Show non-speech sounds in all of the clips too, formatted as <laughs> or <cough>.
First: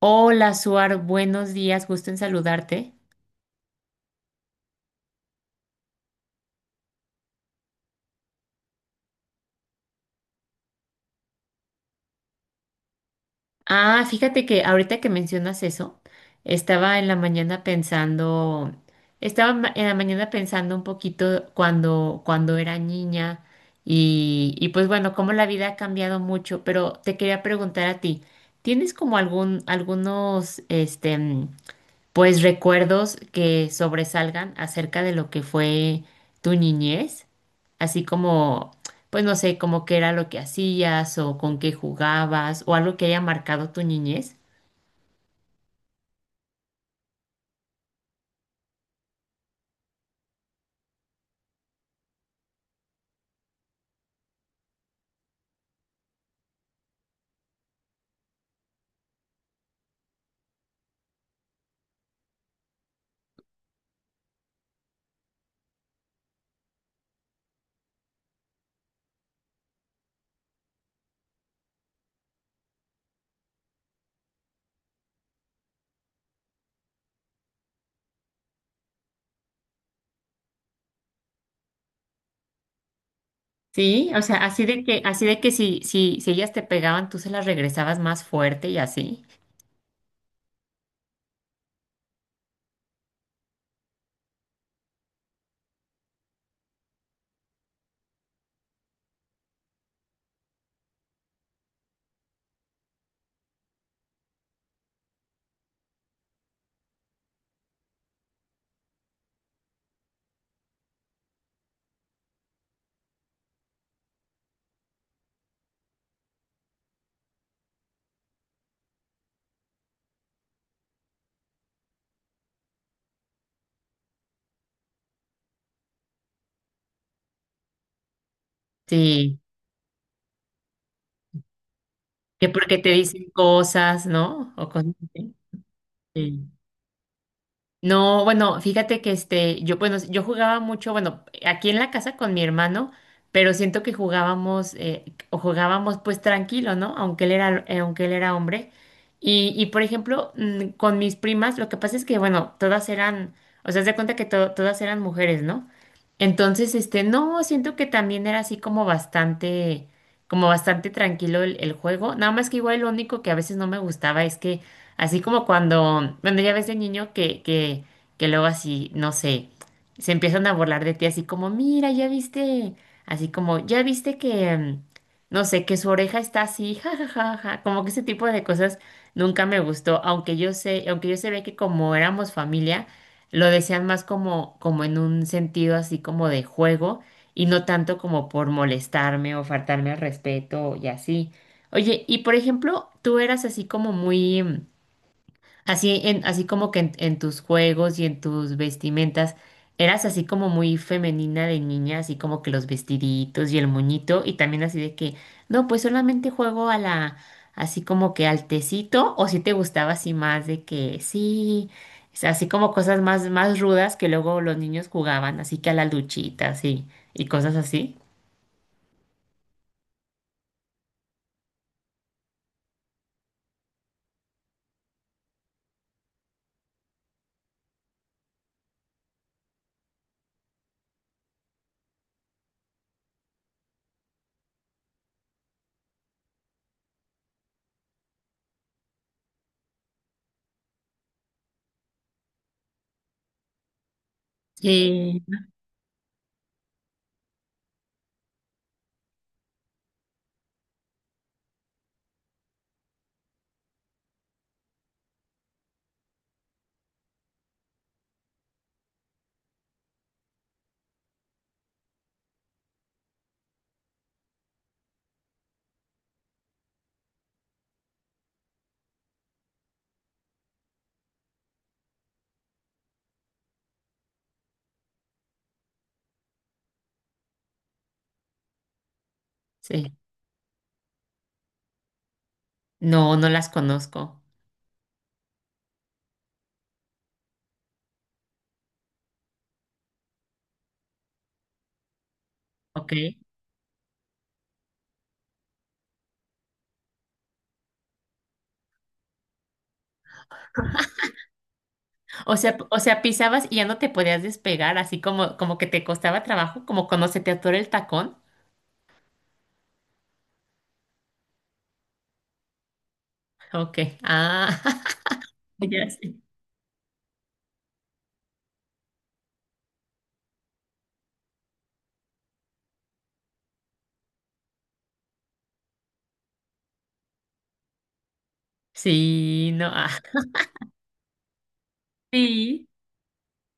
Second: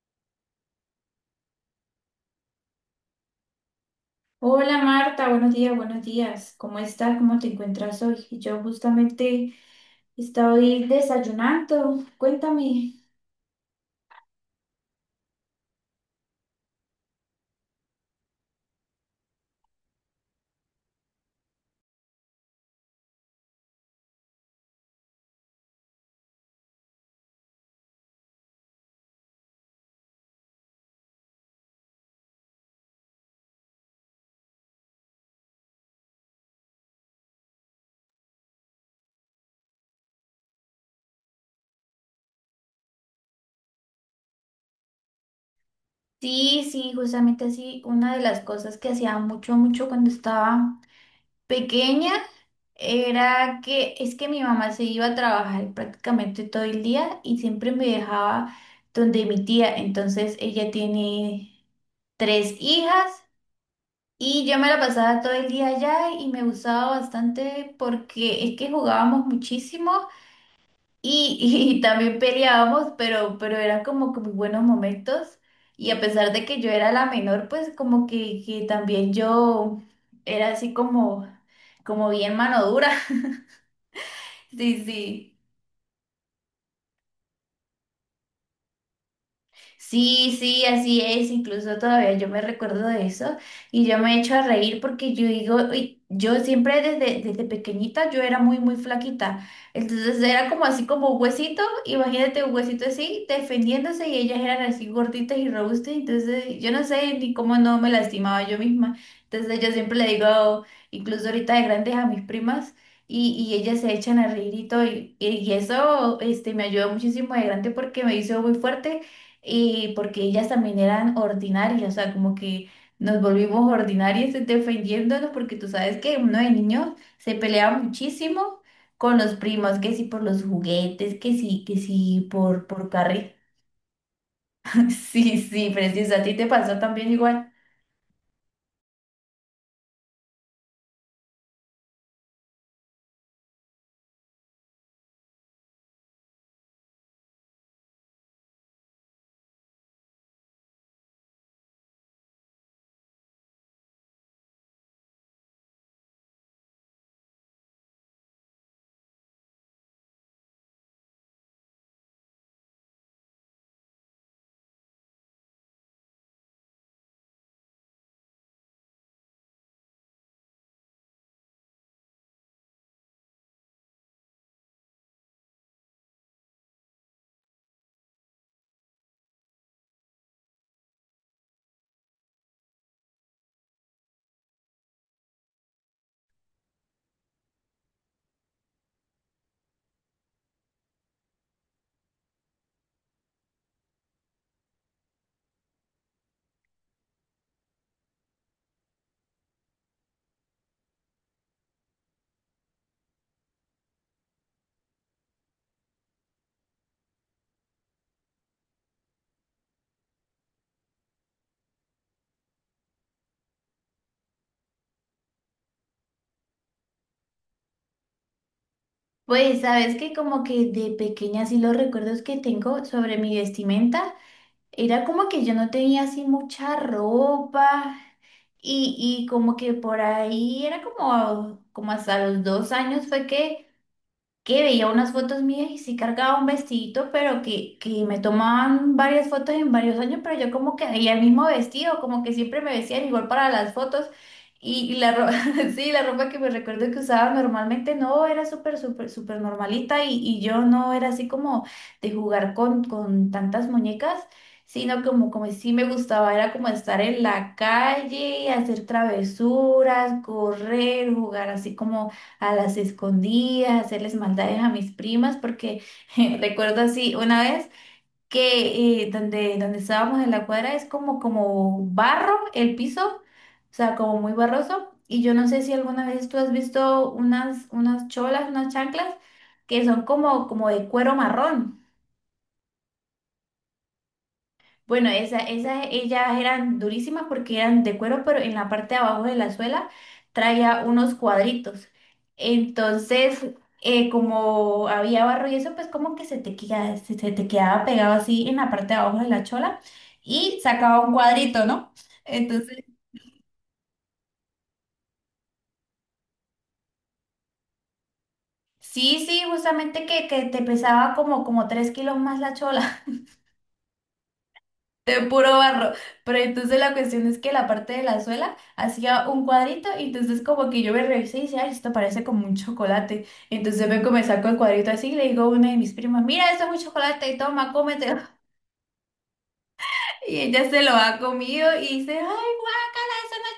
Hola, Suar, buenos días, gusto en saludarte. Hola Marta, buenos días, buenos días. ¿Cómo estás? ¿Cómo te encuentras hoy? Y yo justamente estoy desayunando. Cuéntame. Ah, fíjate que ahorita que mencionas eso, estaba en la mañana pensando, en la mañana pensando un poquito cuando era niña y pues bueno, cómo la vida ha cambiado mucho, pero te quería preguntar a ti, ¿tienes como algún, algunos, pues recuerdos que sobresalgan acerca de lo que fue tu niñez, así como, pues no sé, como qué era lo que hacías o con qué jugabas o algo que haya marcado tu niñez. Sí, sí, justamente así. Una de las cosas que hacía mucho, mucho cuando estaba pequeña era que es que mi mamá se iba a trabajar prácticamente todo el día y siempre me dejaba donde mi tía. Entonces ella tiene tres hijas. Y yo me la pasaba todo el día allá y me gustaba bastante porque es que jugábamos muchísimo y, y también peleábamos, pero eran como que muy buenos momentos. Y a pesar de que yo era la menor, pues como que también yo era así como bien mano dura. <laughs> Sí, o sea, Sí, así sí. de que si ellas te pegaban, tú se las regresabas más fuerte y así. Sí, sí, así es. Incluso todavía yo me recuerdo de eso y yo me echo a reír porque yo digo, "Uy, yo siempre desde pequeñita yo era muy, muy flaquita. Entonces era como así como un huesito, imagínate un huesito así defendiéndose y ellas eran así gorditas y robustas. Entonces yo no sé ni cómo no me lastimaba yo misma. Entonces yo siempre le digo, incluso ahorita de grandes a mis primas. Y ellas se echan a reír y todo, y eso me ayudó muchísimo de grande porque me hizo muy fuerte y porque ellas también eran ordinarias, o sea, como que nos volvimos ordinarias <laughs> defendiéndonos, porque tú sabes que uno de niños se peleaba muchísimo con los Sí, primos, que sí por los juguetes, que sí que por, porque por te dicen carril. cosas, ¿no? O cosas <laughs> Sí, sí, precioso, a ti te así. pasó también igual. No, bueno, fíjate que este, yo, bueno, yo jugaba mucho, bueno, aquí en la casa con mi hermano, pero siento que jugábamos, o jugábamos pues tranquilo, ¿no? Aunque él era hombre. Y por ejemplo, con mis primas, lo que pasa es que, bueno, todas eran, o sea, haz de cuenta que todas eran mujeres, ¿no? Entonces, este, no, siento que también era así como bastante tranquilo el juego. Nada más que igual lo único que a veces no me gustaba es que así como cuando, bueno, ya ves de niño que luego así, no sé, se empiezan a burlar de ti así como, mira, ya viste, así como, ya viste que, no sé, que su oreja está así, ja, ja, ja, ja", como que ese tipo de cosas nunca me gustó, aunque yo sé, aunque yo sabía que como éramos familia, lo decían más como, como en un sentido así como de juego y no tanto como por molestarme o faltarme al respeto y así. Oye, y por ejemplo, tú eras así como muy... Así, en, así como que en tus juegos y en tus vestimentas, eras así como muy femenina de niña, así como que los vestiditos y el moñito, y también así de que, no, pues solamente juego a la, así como que al tecito, o si te gustaba así más de que sí, o sea, así como cosas más, más rudas que luego los niños jugaban, así que a la luchita, así, y cosas así. Pues sabes que como que de pequeña sí los recuerdos que tengo sobre mi vestimenta era como que yo no tenía así mucha ropa y como que por ahí era como, como hasta los 2 años fue que veía unas fotos mías y sí cargaba un vestidito, pero que me tomaban varias fotos en varios años, pero yo como que veía el mismo vestido, como que siempre me vestían igual para las fotos. Y la Sí. ropa, <laughs> sí, la ropa que me recuerdo que usaba normalmente no era súper, súper, súper normalita y yo no era así como de jugar con tantas muñecas, sino como, como sí me gustaba, era como estar en la calle, hacer travesuras, correr, jugar así como a las escondidas, hacerles maldades a mis primas, porque <laughs> recuerdo así una vez que donde estábamos en la cuadra es como, como barro el piso, o sea, como muy barroso. Y yo no sé si alguna vez tú has visto unas cholas, unas chanclas que Sí. son como, como de cuero marrón. No, no las conozco. Bueno, esas ellas eran durísimas porque eran de cuero, pero en la parte de abajo de la suela traía unos cuadritos. Ok. Entonces, como había barro y eso, pues como que se te quedaba pegado así en la parte de abajo de la chola y sacaba un cuadrito, ¿no? O Entonces, sea, pisabas y ya no te podías despegar, así como, como que te costaba trabajo, como cuando se te atora el tacón. sí, sí, justamente que te pesaba como, como 3 kilos más la chola. Ok. Ah, De <laughs> puro ya barro. sé. Pero entonces la cuestión es que la parte de la suela hacía un cuadrito y entonces como que yo me revisé y dije, ay, esto parece como un chocolate. Entonces me comencé con el cuadrito así y le digo a una de mis primas, mira, esto es un chocolate, toma, cómetelo. <laughs> Sí, no. Ah, Y ella se lo ha comido y dice, ay. sí. Eso no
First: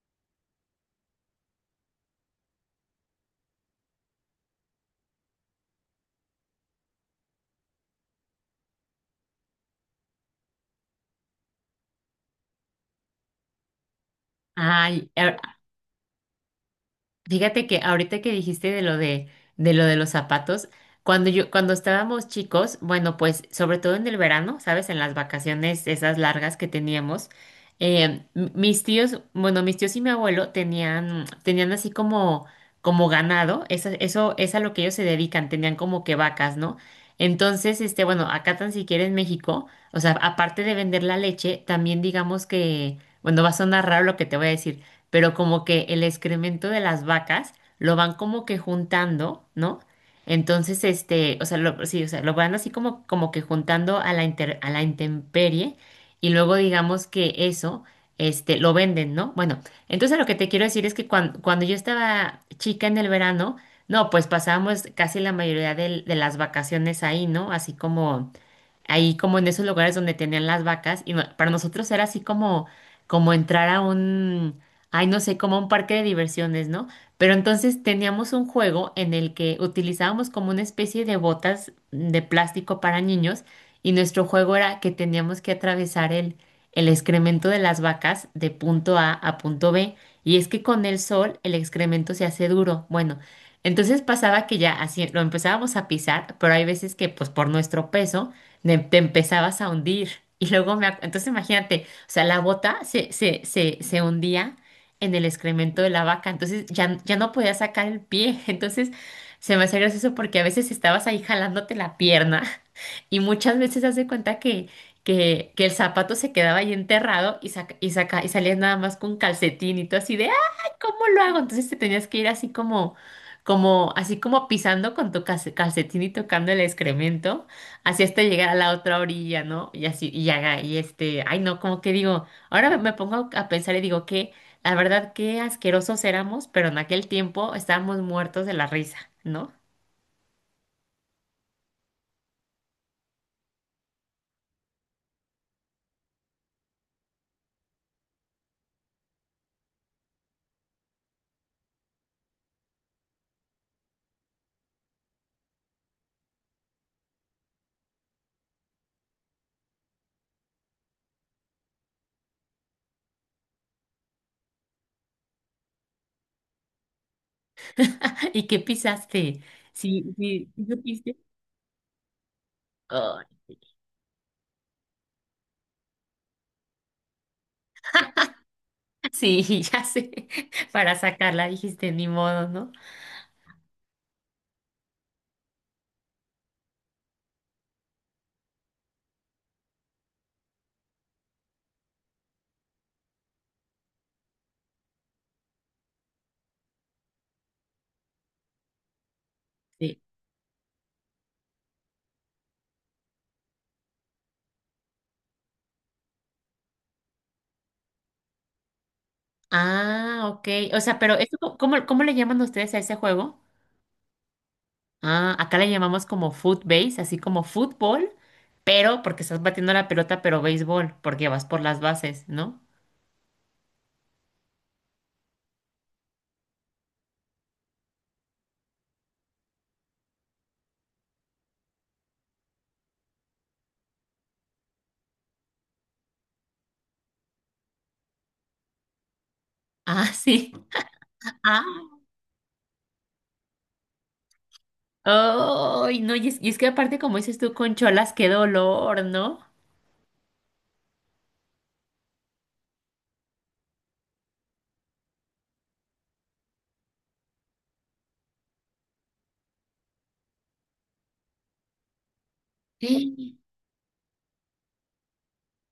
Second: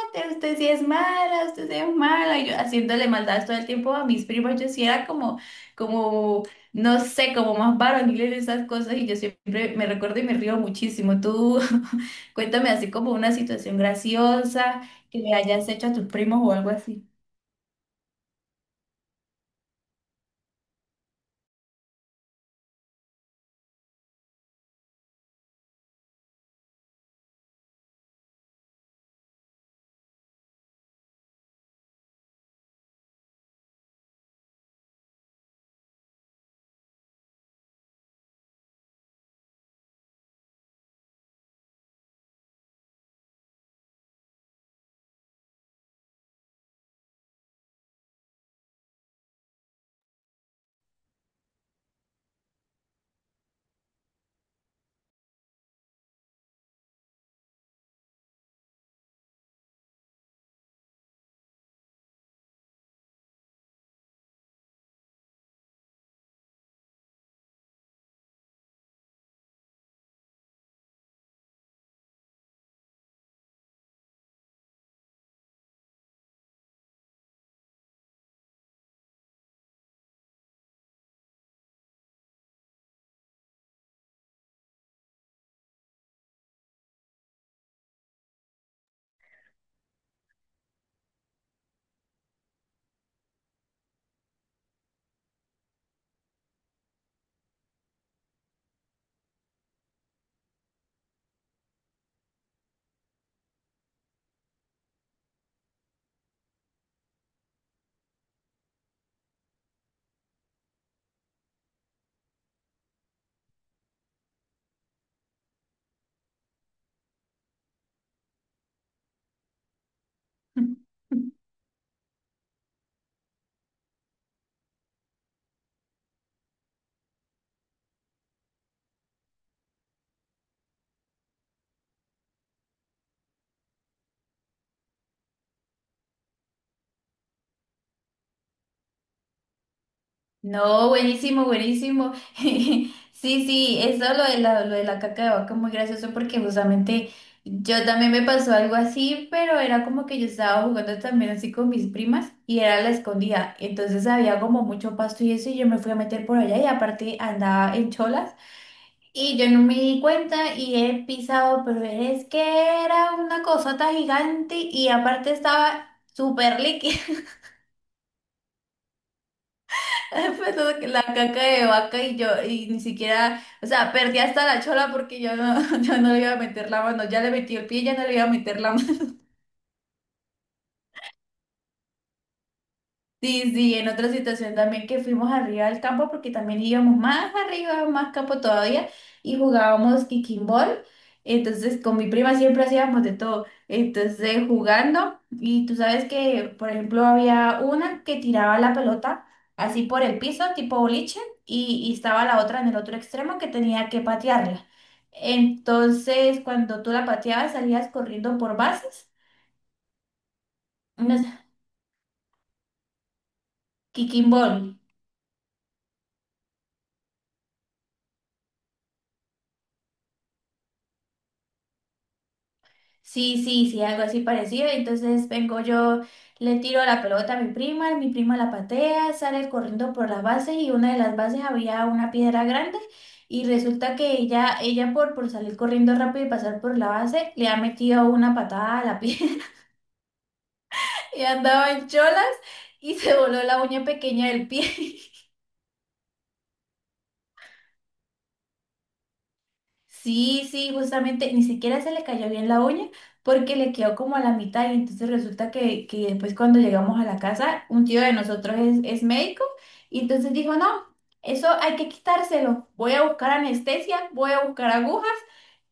es chocolate, usted sí es mala, usted sí es mala. Y yo haciéndole maldad todo el tiempo a mis primos, yo sí era como, no sé, como más varonil en esas cosas y yo siempre me recuerdo y me río muchísimo. Tú <laughs> cuéntame así como una situación graciosa Ay, que le a- hayas hecho a tus primos o algo así. Fíjate que ahorita que dijiste de lo de los zapatos, cuando yo, cuando estábamos chicos, bueno, pues sobre todo en el verano, ¿sabes? En las vacaciones esas largas que teníamos, mis tíos, bueno, mis tíos y mi abuelo tenían así como, como ganado, es a lo que ellos se dedican, tenían como que vacas, ¿no? Entonces, este, bueno, acá tan siquiera en México, o sea, aparte de vender la leche, también digamos que, bueno, va a sonar raro lo que te voy a decir pero como que el excremento de las vacas lo van como que juntando, ¿no? Entonces, este, o sea, lo, sí, o sea, lo van así como, como que juntando a la intemperie y luego digamos que eso, este, lo venden, ¿no? Bueno, entonces lo que te quiero decir es que cuando yo estaba chica en el verano, no, pues pasábamos casi la mayoría de las vacaciones ahí, ¿no? Así como ahí como en esos lugares donde tenían las vacas y para nosotros era así como como entrar a un ay, no sé, como un parque de diversiones, ¿no? Pero entonces teníamos un juego en el que utilizábamos como una especie de botas de plástico para niños y nuestro juego era que teníamos que atravesar el excremento de las vacas de punto A a punto B y es que con el sol el excremento se hace duro. Bueno, entonces pasaba que ya así lo empezábamos a pisar, pero hay veces que pues por nuestro peso te empezabas a hundir. Y luego entonces imagínate, o sea, la bota se hundía en el excremento de la vaca, entonces ya, ya no podía sacar el pie, <laughs> entonces se me hace gracioso porque a veces estabas ahí jalándote la pierna y muchas veces se hace cuenta que el zapato se quedaba ahí enterrado y, saca, y, saca, y salías nada más con calcetín y todo así de, ¡ay, cómo lo <laughs> hago! Entonces te tenías que ir así como, como, así como pisando con tu calcetín y tocando el excremento, así hasta llegar a la otra orilla, ¿no? Y así, y haga, y este, ay no, como que digo, ahora me pongo a pensar y digo que, la verdad, qué asquerosos éramos, pero en aquel tiempo estábamos muertos de la risa, ¿no? No, buenísimo, buenísimo. <laughs> Sí, sí, eso lo de la caca de vaca es muy gracioso porque justamente yo también me pasó algo así, pero era como que yo estaba jugando también así con mis primas y era la escondida. Entonces había como mucho pasto y eso y yo me fui a meter por allá y aparte andaba en cholas y yo no me di cuenta y he pisado, pero es que era una cosota gigante y aparte estaba súper líquida. <laughs> ¿Y qué pisaste? Sí, <laughs> sí, Pues, sí la supiste. caca de vaca y yo, y ni Oh, siquiera, o sea, perdí hasta la chola porque yo no, <laughs> yo no le iba a meter la mano, ya le metí el pie, ya no le iba a meter la mano. sí, <laughs> ya sé. Para sacarla dijiste, ni modo, ¿no? Sí, sí, en otra situación también que fuimos arriba al campo, porque también íbamos más arriba, más campo todavía, y jugábamos kicking ball. Entonces, con mi prima siempre hacíamos de todo. Entonces, jugando, y tú sabes que, por ejemplo, había una que tiraba la pelota así Sí. por el piso, tipo boliche, y estaba la otra en el otro extremo que tenía que patearla. Entonces, cuando tú la pateabas, salías corriendo por bases. Ah, ok. O sea, pero Unas esto, ¿cómo, cómo le llaman ustedes a ese juego? kicking ball. Ah, acá le llamamos como foot base, así como fútbol, pero porque estás batiendo la pelota, pero béisbol, porque vas por las bases, ¿no? Sí, sí, sí, algo así parecido. Entonces vengo yo, le tiro la pelota a mi prima la patea, sale corriendo por las bases y una de las bases había una piedra grande y resulta que ella por salir corriendo rápido y pasar por la base, le ha metido una patada a la piedra <laughs> Ah, sí. <laughs> y Ah. andaba en cholas y se voló la uña pequeña del pie. Ay, no, y es que aparte, como dices tú, con cholas, qué dolor, ¿no? Sí, sí, justamente ni siquiera se le cayó bien la uña porque le quedó como a la mitad y entonces resulta que después cuando llegamos a la casa, un tío de nosotros es médico y entonces dijo, no, eso hay que quitárselo, voy a buscar Sí. anestesia, voy a buscar agujas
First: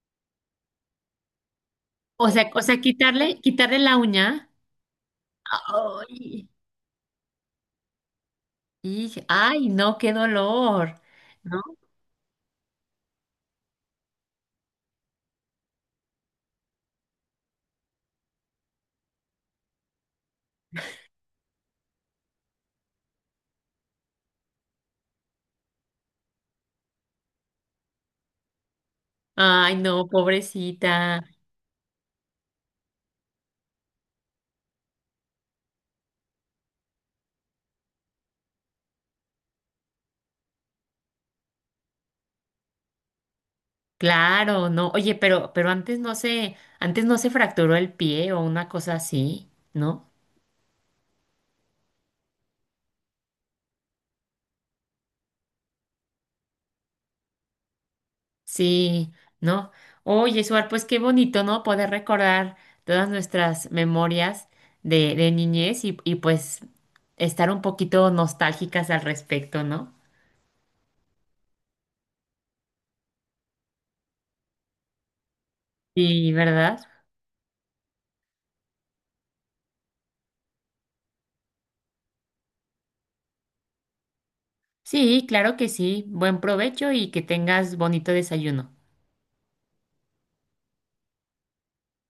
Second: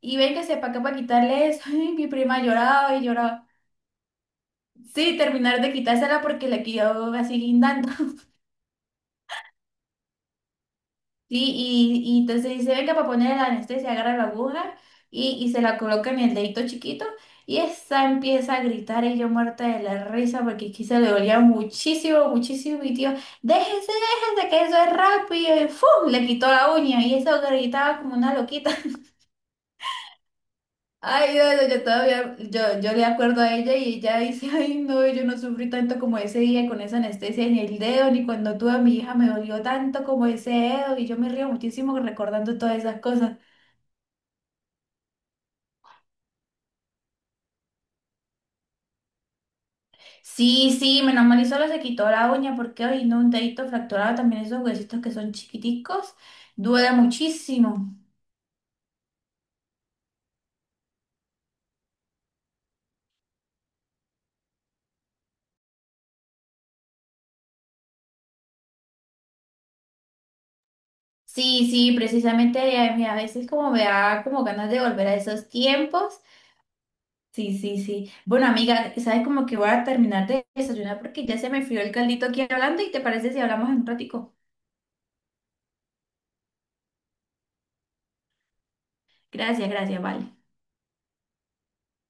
y véngase para acá para quitarle eso. <laughs> Ay, mi prima O sea, lloraba y quitarle, lloraba. quitarle la uña. Sí, terminar de quitársela Ay. porque le quedó así guindando. Y, ay, no, qué dolor, Sí, ¿no? y entonces dice, venga, para poner la anestesia, agarra la aguja y se la coloca en el dedito chiquito y esa empieza a gritar y yo muerta de la risa porque aquí se le dolía muchísimo, muchísimo mi tío, déjese, déjese, que eso es rápido y ¡fum! Le quitó la uña y eso gritaba como una loquita. Ay, no, pobrecita. Ay, no, no, yo todavía, yo le acuerdo a ella y ella dice, ay, no, yo no sufrí tanto como ese día con esa anestesia en el dedo, ni cuando tuve a mi hija me dolió tanto como ese dedo, y yo me río muchísimo recordando todas esas cosas. Claro, no. Oye, pero antes no se fracturó el pie o una cosa así, ¿no? Sí, sí, menos mal y solo se quitó la uña, porque hoy no, un dedito fracturado, también esos huesitos que son chiquiticos, duele muchísimo. Sí, ¿no? Oye, Suar, pues qué bonito, ¿no? Poder recordar todas nuestras memorias de niñez y pues estar un poquito nostálgicas al respecto, ¿no? Sí, sí, precisamente a mí a veces como me da como ganas de volver a esos tiempos. Sí, ¿verdad? Sí, sí, sí. Bueno, amiga, sabes como que voy a terminar de desayunar porque ya se me frió el caldito aquí hablando y te parece si hablamos en un ratico. Sí, claro que sí. Buen provecho y que tengas bonito desayuno. Gracias, gracias, vale.